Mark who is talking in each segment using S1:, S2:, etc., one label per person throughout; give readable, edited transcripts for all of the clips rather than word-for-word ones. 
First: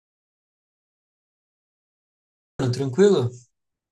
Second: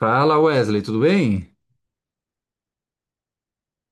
S1: Fala Wesley, tudo bem?
S2: Tranquilo?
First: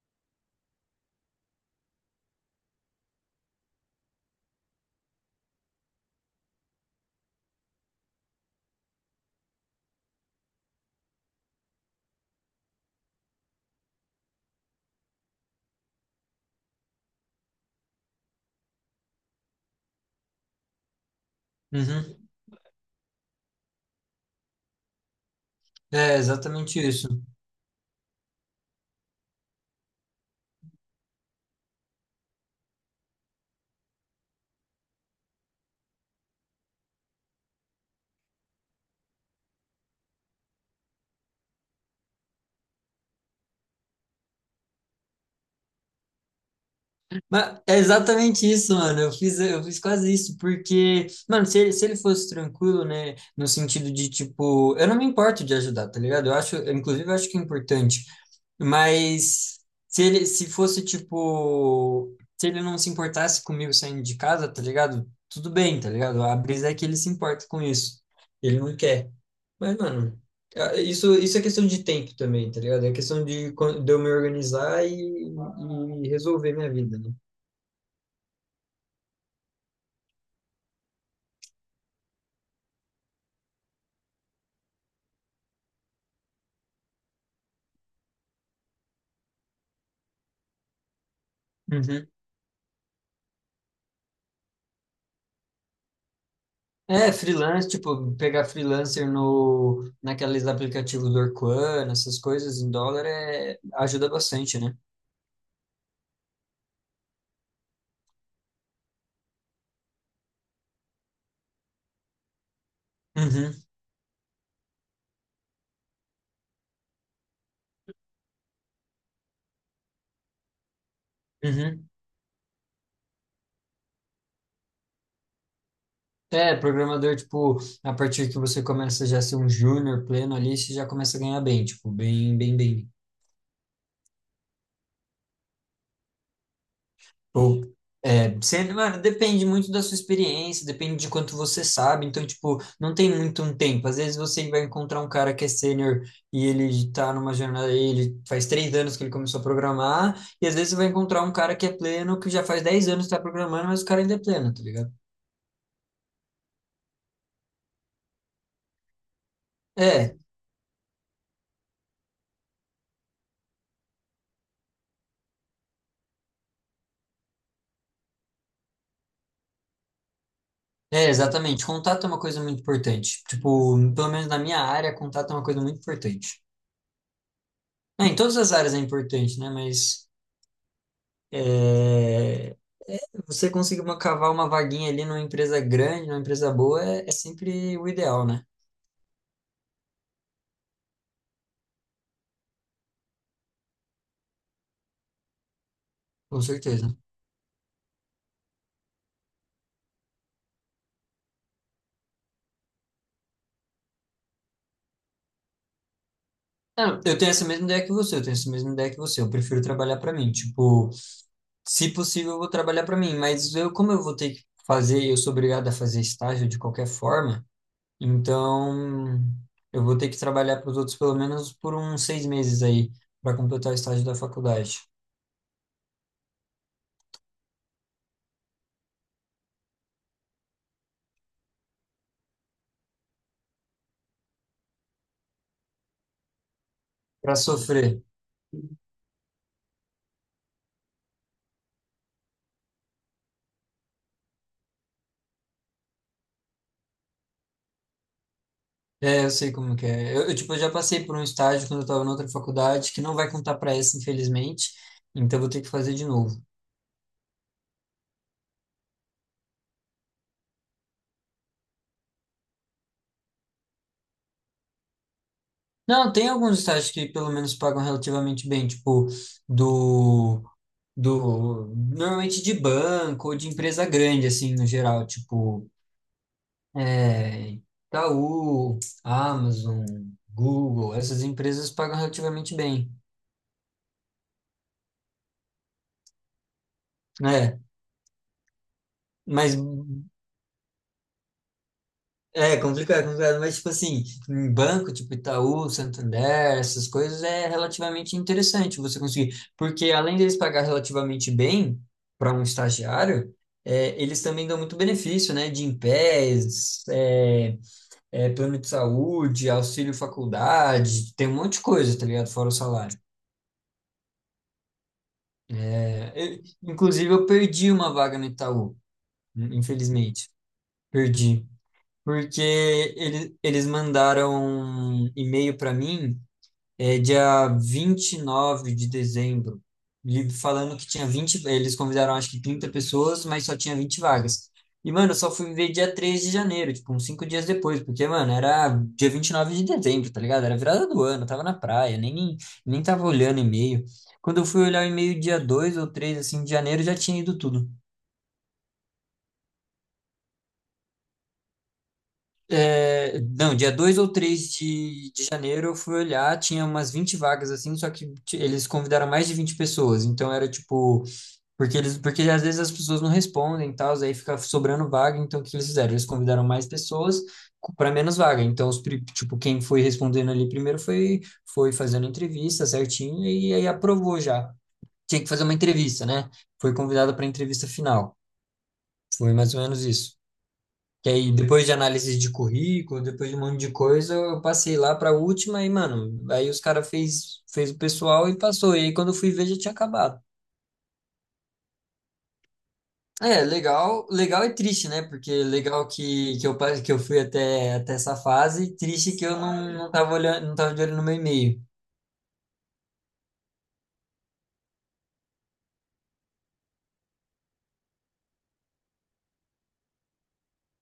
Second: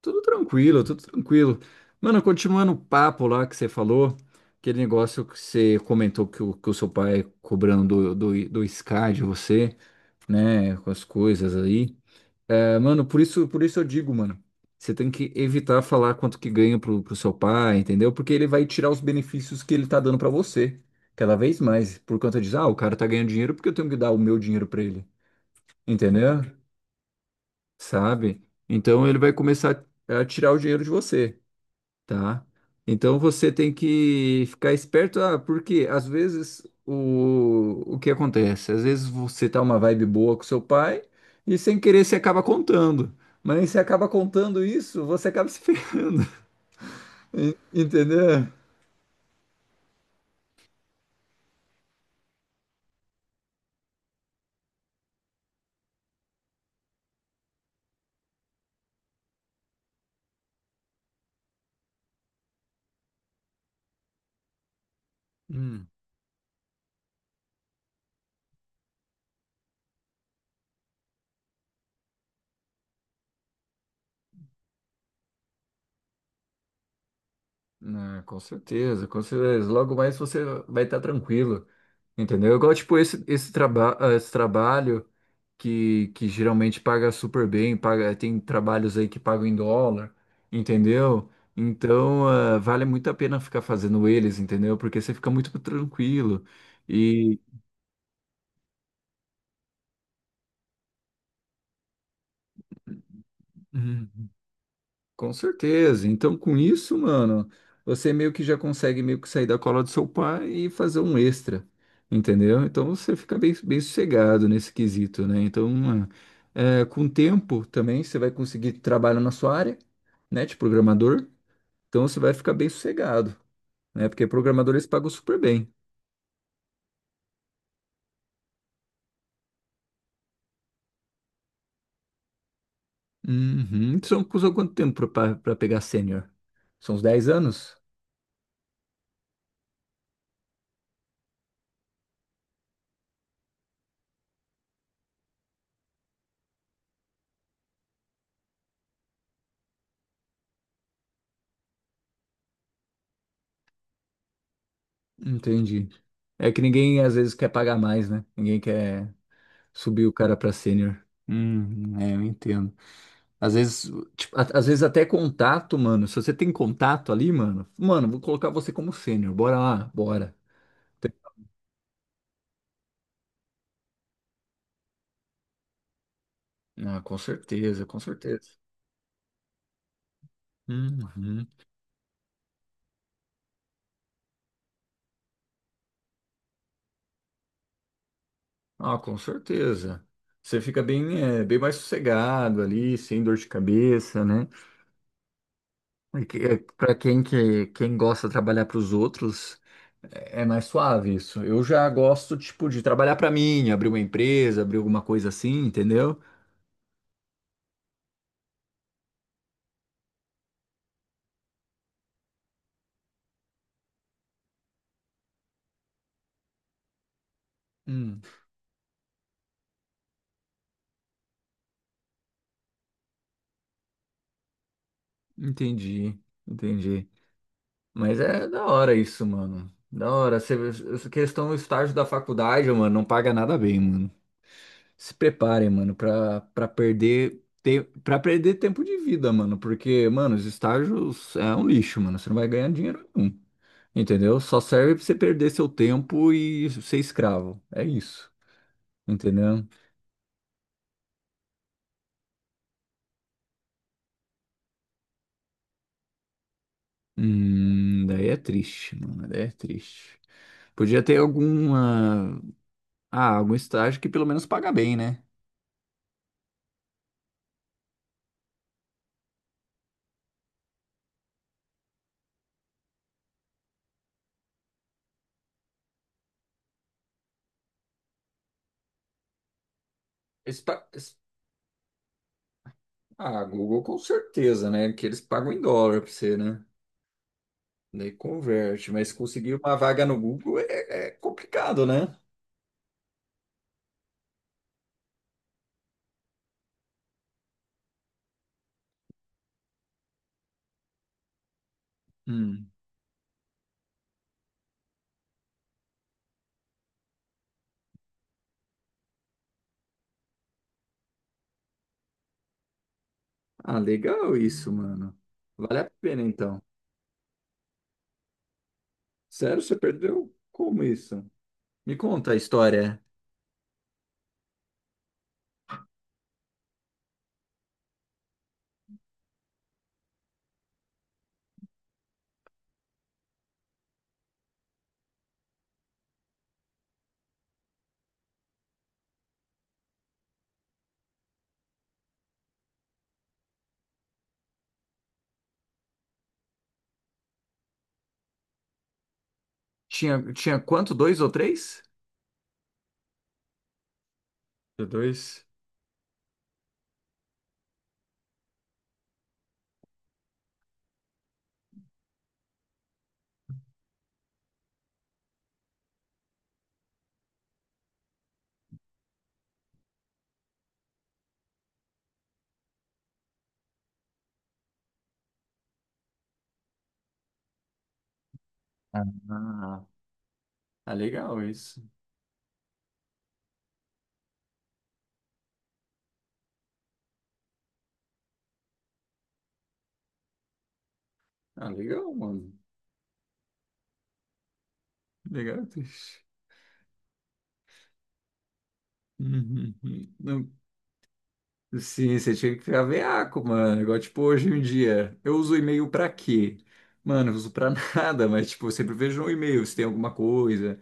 S1: Tudo tranquilo, tudo tranquilo. Mano, continuando o papo lá que você falou, aquele negócio que você comentou que o seu pai cobrando do Sky de você, né, com as coisas aí. É, mano, por isso eu digo, mano, você tem que evitar falar quanto que ganha pro seu pai, entendeu? Porque ele vai tirar os benefícios que ele tá dando pra você, cada vez mais,
S2: Uhum.
S1: por conta disso, o cara tá ganhando dinheiro porque eu tenho que dar o meu dinheiro pra ele,
S2: É
S1: entendeu?
S2: exatamente isso.
S1: Sabe? Então ele vai começar a tirar o dinheiro de você, tá? Então você tem que ficar esperto, porque às vezes o que acontece? Às vezes você tá uma vibe boa com seu pai e sem querer você acaba contando. Mas você acaba contando isso, você acaba se ferrando,
S2: Mas é
S1: entendeu?
S2: exatamente isso, mano. Eu fiz quase isso, porque, mano, se ele fosse tranquilo, né, no sentido de, tipo, eu não me importo de ajudar, tá ligado? Eu, inclusive, eu acho que é importante. Mas se ele, se fosse, tipo, se ele não se importasse comigo saindo de casa, tá ligado? Tudo bem,
S1: Hum.
S2: tá ligado? A brisa é que ele se importa com isso. Ele não quer. Mas, mano, isso é questão de tempo também, tá ligado? É questão de, de eu me organizar e resolver minha vida, né?
S1: Ah, com certeza, com certeza. Logo mais você vai estar tranquilo, entendeu? Igual, tipo, esse trabalho que geralmente paga super bem, paga, tem trabalhos aí que pagam em dólar, entendeu?
S2: Uhum.
S1: Então, vale muito a pena ficar fazendo eles, entendeu? Porque você fica muito tranquilo.
S2: É,
S1: E,
S2: freelance, tipo, pegar freelancer no, naqueles aplicativos do Orkun, essas coisas em dólar é, ajuda
S1: Uhum.
S2: bastante, né?
S1: Com certeza. Então, com isso, mano, você meio que já consegue meio que sair da cola do seu pai e fazer um extra, entendeu? Então, você fica
S2: Uhum,
S1: bem, bem sossegado nesse quesito, né? Então, com o tempo também você vai conseguir trabalho na sua área, né, de programador.
S2: uhum.
S1: Então, você vai ficar bem sossegado, né? Porque programadores pagam super bem.
S2: É, programador, tipo, a partir que você começa já a ser um júnior pleno ali, você já começa a ganhar bem, tipo, bem, bem, bem.
S1: Uhum. São quanto tempo para pegar sênior? São uns 10
S2: Ou,
S1: anos?
S2: é, você, mano, depende muito da sua experiência, depende de quanto você sabe. Então, tipo, não tem muito um tempo. Às vezes você vai encontrar um cara que é sênior e ele tá numa jornada, ele faz 3 anos que ele começou a programar, e às vezes você vai encontrar um cara que é pleno, que já faz 10 anos que tá programando, mas o cara ainda é pleno, tá ligado?
S1: Entendi. É que ninguém às vezes quer pagar mais, né? Ninguém quer. Subir o
S2: É,
S1: cara pra sênior. É, eu entendo. Às vezes, tipo, às vezes até contato, mano. Se você tem contato ali, mano, vou colocar você como sênior. Bora lá, bora.
S2: é,
S1: Tem-
S2: exatamente. Contato é uma coisa muito importante. Tipo, pelo menos na minha área, contato é uma coisa muito importante.
S1: Ah, com certeza, com
S2: É, em todas
S1: certeza.
S2: as áreas é importante, né? Mas.
S1: Uhum.
S2: É, você conseguir cavar uma vaguinha ali numa empresa grande, numa empresa boa, é sempre o ideal, né?
S1: Ah, com certeza. Você fica bem, é, bem mais sossegado ali, sem dor de cabeça, né?
S2: Com certeza.
S1: Pra quem quem gosta de trabalhar pros outros, é mais suave isso. Eu já gosto, tipo, de trabalhar pra mim, abrir uma empresa, abrir alguma coisa assim, entendeu?
S2: Ah, eu tenho essa mesma ideia que você, eu tenho essa mesma ideia que você. Eu prefiro trabalhar para mim. Tipo, se possível, eu vou trabalhar para mim, mas eu, como eu vou ter que fazer, eu sou obrigado a fazer estágio de qualquer forma,
S1: Hum,
S2: então eu vou ter que trabalhar para os outros pelo menos por uns 6 meses aí, para completar o estágio da faculdade,
S1: entendi, entendi. Mas é da hora isso, mano. Da hora. Essa questão do estágio da faculdade, mano, não paga nada bem, mano. Se preparem, mano, pra
S2: para
S1: perder,
S2: sofrer.
S1: pra perder tempo de vida, mano. Porque, mano, os estágios é um lixo, mano. Você não vai ganhar dinheiro nenhum. Entendeu? Só serve pra você perder seu tempo e ser escravo. É isso.
S2: É, eu sei
S1: Entendeu?
S2: como que é. Eu, tipo, eu já passei por um estágio quando eu estava na outra faculdade que não vai contar para essa, infelizmente. Então eu vou ter que fazer de novo.
S1: Daí é triste, mano. Daí é triste. Podia ter alguma. Ah, algum estágio que pelo menos paga bem, né?
S2: Não, tem alguns estágios que pelo menos pagam relativamente bem, tipo do do normalmente de banco ou de empresa grande assim no geral, tipo é, Itaú, Amazon,
S1: Eles pa-
S2: Google,
S1: eles-
S2: essas empresas pagam relativamente bem.
S1: Ah, Google com certeza, né? Que eles pagam em dólar pra você, né?
S2: É,
S1: Daí converte, mas conseguir
S2: mas
S1: uma vaga no Google é, é complicado, né?
S2: é complicado, é complicado, mas tipo assim, em banco, tipo Itaú, Santander, essas coisas é relativamente interessante você conseguir, porque além deles pagar relativamente bem para um
S1: Hum.
S2: estagiário, eles também dão muito benefício, né? De Gympass, plano de saúde, auxílio faculdade, tem um monte de coisa, tá ligado? Fora o salário.
S1: Ah, legal isso, mano. Vale a
S2: É,
S1: pena então.
S2: inclusive, eu perdi uma vaga no Itaú,
S1: Sério, você
S2: infelizmente,
S1: perdeu? Como isso?
S2: perdi.
S1: Me conta a
S2: Porque
S1: história.
S2: eles mandaram um e-mail para mim. É dia 29 de dezembro. Falando que tinha 20, eles convidaram acho que 30 pessoas, mas só tinha 20 vagas. E, mano, eu só fui ver dia 3 de janeiro, tipo, uns 5 dias depois, porque, mano, era dia 29 de dezembro, tá ligado? Era virada do ano, eu tava na praia, nem tava olhando e-mail. Quando eu fui olhar o e-mail dia 2 ou 3 assim, de janeiro, já tinha ido tudo.
S1: Tinha, tinha quanto? Dois ou três?
S2: É, não, dia 2 ou 3
S1: Deu
S2: de,
S1: dois?
S2: janeiro eu fui olhar, tinha umas 20 vagas assim, só que eles convidaram mais de 20 pessoas, então era tipo. Porque às vezes as pessoas não respondem e tal, aí fica sobrando vaga, então o que eles fizeram? Eles convidaram mais pessoas para menos vaga. Então, tipo, quem foi respondendo ali primeiro foi fazendo entrevista certinho e aí aprovou já. Tinha que fazer uma entrevista, né? Foi convidada para a entrevista final. Foi mais ou menos
S1: Ah,
S2: isso.
S1: ah,
S2: Que aí,
S1: legal
S2: depois de
S1: isso.
S2: análise de currículo, depois de um monte de coisa, eu passei lá para a última e, mano, aí os caras fez o pessoal e passou. E aí, quando eu fui ver, já tinha acabado.
S1: Ah, legal, mano.
S2: É, legal, legal e triste, né? Porque
S1: Legal,
S2: legal
S1: bicho.
S2: que eu fui até, até essa fase, triste que eu não,
S1: Uhum,
S2: não tava olhando, não
S1: uhum.
S2: tava de olho no meu e-mail.
S1: Sim, você tinha que ficar veaco, mano. Igual, tipo, hoje em dia, eu uso e-mail pra quê? Mano, eu uso pra nada, mas, tipo, eu sempre vejo um e-mail, se tem alguma coisa,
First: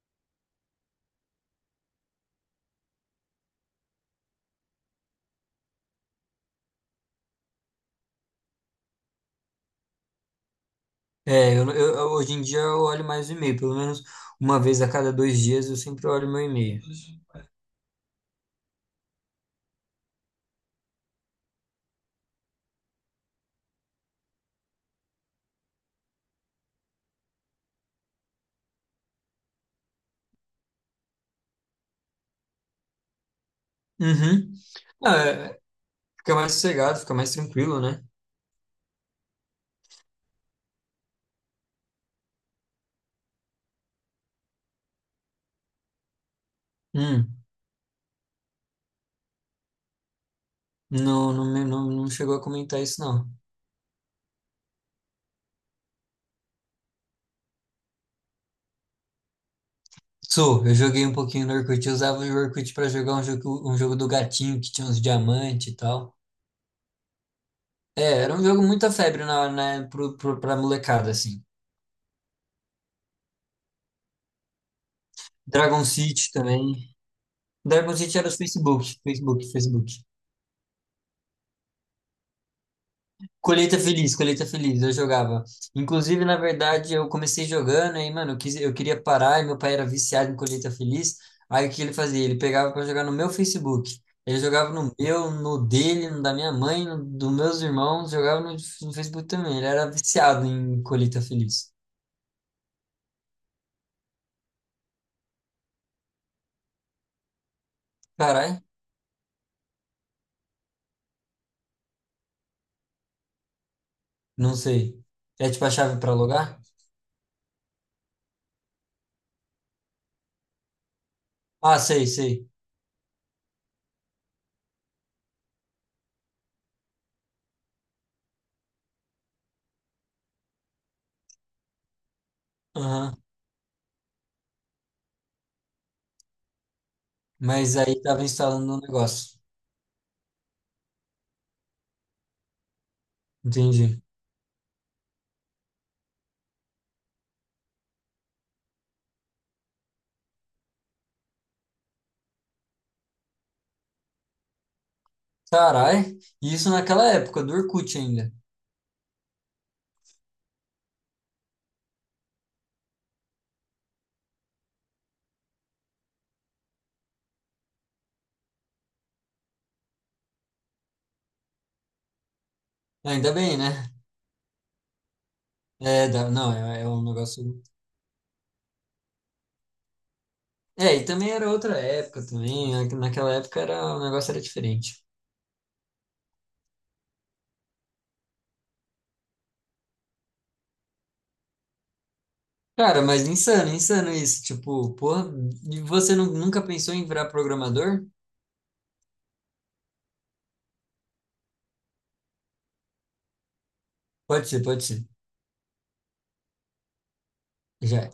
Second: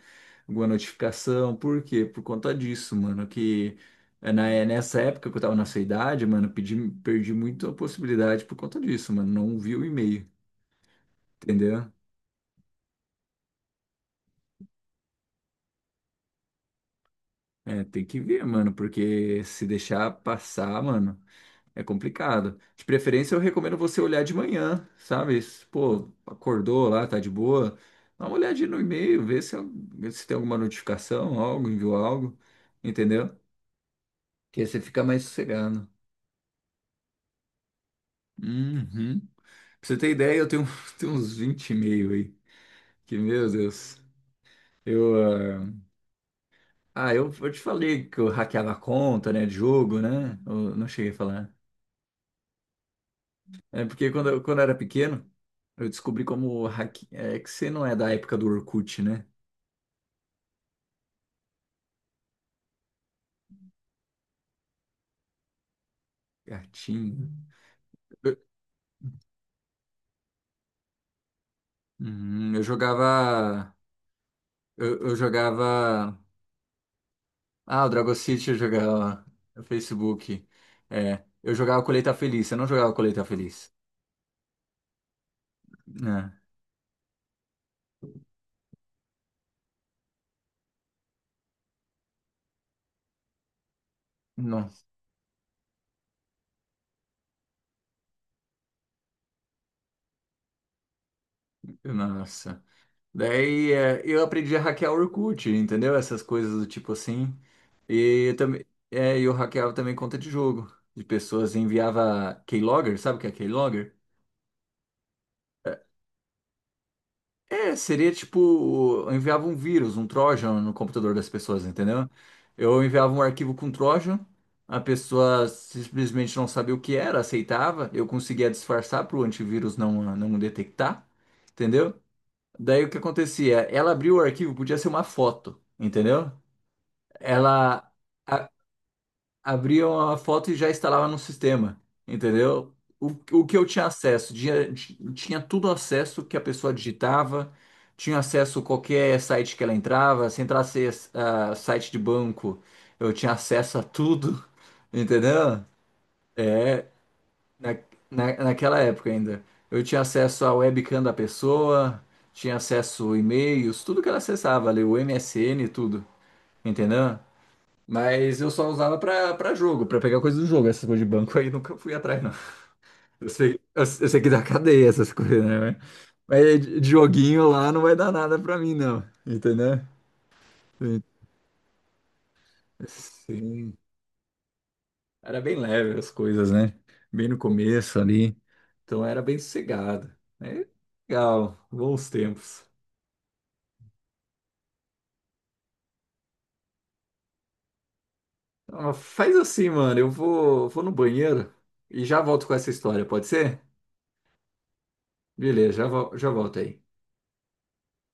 S1: alguma notificação. Por quê? Por conta disso, mano, que é nessa época que eu tava na sua idade, mano, perdi muito a possibilidade por conta disso, mano. Não vi o e-mail,
S2: É,
S1: entendeu?
S2: hoje em dia eu olho mais o e-mail, pelo menos uma vez a cada 2 dias eu sempre olho meu e-mail.
S1: É, tem que ver, mano, porque se deixar passar, mano. É complicado. De preferência, eu recomendo você olhar de manhã, sabe? Se, Pô, acordou lá, tá de boa. Dá uma olhadinha no e-mail, vê se tem alguma notificação, algo, enviou algo, entendeu?
S2: Uhum.
S1: Que aí você fica
S2: Ah,
S1: mais sossegado.
S2: fica mais sossegado, fica mais tranquilo, né?
S1: Uhum. Pra você ter ideia, eu tenho, tenho uns 20 e-mail aí. Que, meu Deus. Eu, ah, eu,
S2: Hum,
S1: te falei que eu hackeava a conta, né, de jogo, né? Eu não cheguei a
S2: não, não,
S1: falar.
S2: não, não chegou a comentar isso, não.
S1: É porque quando eu era pequeno, eu descobri como hack... é que você não é da época do Orkut, né?
S2: Sou, eu joguei um pouquinho no Orkut, eu usava o Orkut pra jogar um jogo do gatinho que tinha uns diamantes e tal.
S1: Gatinho.
S2: É, era
S1: Eu,
S2: um jogo muita febre pra molecada, assim.
S1: Uhum, eu jogava. Eu
S2: Dragon
S1: jogava.
S2: City também.
S1: Ah, o
S2: Dragon
S1: Dragon
S2: City era os
S1: City eu
S2: Facebook,
S1: jogava
S2: Facebook,
S1: no
S2: Facebook.
S1: Facebook. É, eu jogava Colheita Feliz, eu não jogava Colheita Feliz.
S2: Colheita Feliz, Colheita Feliz, eu jogava. Inclusive,
S1: Não,
S2: na verdade, eu comecei jogando, aí, mano, eu queria parar, e meu pai era viciado em Colheita Feliz. Aí o que ele fazia? Ele pegava pra jogar no meu Facebook. Ele jogava
S1: nossa,
S2: no meu, no dele, no da minha mãe, no dos meus irmãos, jogava no Facebook também. Ele era viciado em Colheita Feliz.
S1: nossa. Daí é, eu aprendi a hackear o Orkut, entendeu? Essas coisas do tipo assim. E eu
S2: Caralho,
S1: também, é, e eu hackeava também conta de jogo. De pessoas enviava keylogger, sabe o que é keylogger?
S2: não sei. É tipo a
S1: É,
S2: chave pra logar?
S1: seria tipo, eu enviava um vírus, um Trojan no computador das pessoas,
S2: Ah, sei,
S1: entendeu?
S2: sei.
S1: Eu enviava um arquivo com Trojan, a pessoa simplesmente não sabia o que era, aceitava, eu conseguia disfarçar para o antivírus não detectar, entendeu? Daí o que
S2: Aham.
S1: acontecia? Ela abriu o arquivo, podia ser uma foto, entendeu?
S2: Mas
S1: ela
S2: aí tava
S1: a-
S2: instalando um negócio.
S1: Abria uma foto e já instalava no sistema, entendeu? O que eu tinha
S2: Entendi.
S1: acesso, tinha tudo acesso que a pessoa digitava, tinha acesso a qualquer site que ela entrava, se entrasse a site de banco, eu tinha acesso a tudo, entendeu?
S2: Carai, isso naquela época do
S1: Na,
S2: Orkut ainda.
S1: Naquela época ainda. Eu tinha acesso à webcam da pessoa, tinha acesso a e-mails, tudo que ela acessava ali, o MSN e tudo, entendeu? Mas eu só usava pra jogo, pra pegar coisa do jogo. Essas coisas de banco aí nunca fui atrás, não. Eu
S2: Ainda
S1: sei,
S2: bem,
S1: eu
S2: né?
S1: sei que dá cadeia essas coisas, né?
S2: É, não,
S1: Mas
S2: é
S1: de
S2: um
S1: joguinho
S2: negócio.
S1: lá não vai dar nada pra mim, não. Entendeu?
S2: É, e também era outra época também. Naquela época
S1: Sim.
S2: o negócio era diferente.
S1: Era bem leve as coisas, né? Bem no começo ali. Então era bem sossegado. É legal, bons tempos.
S2: Cara, mas insano, insano isso. Tipo, porra, e você nunca pensou em virar programador?
S1: Ah, faz assim, mano. Vou no banheiro e já volto com essa história, pode ser?
S2: Pode ser, pode ser.
S1: Beleza, já volto aí.
S2: Já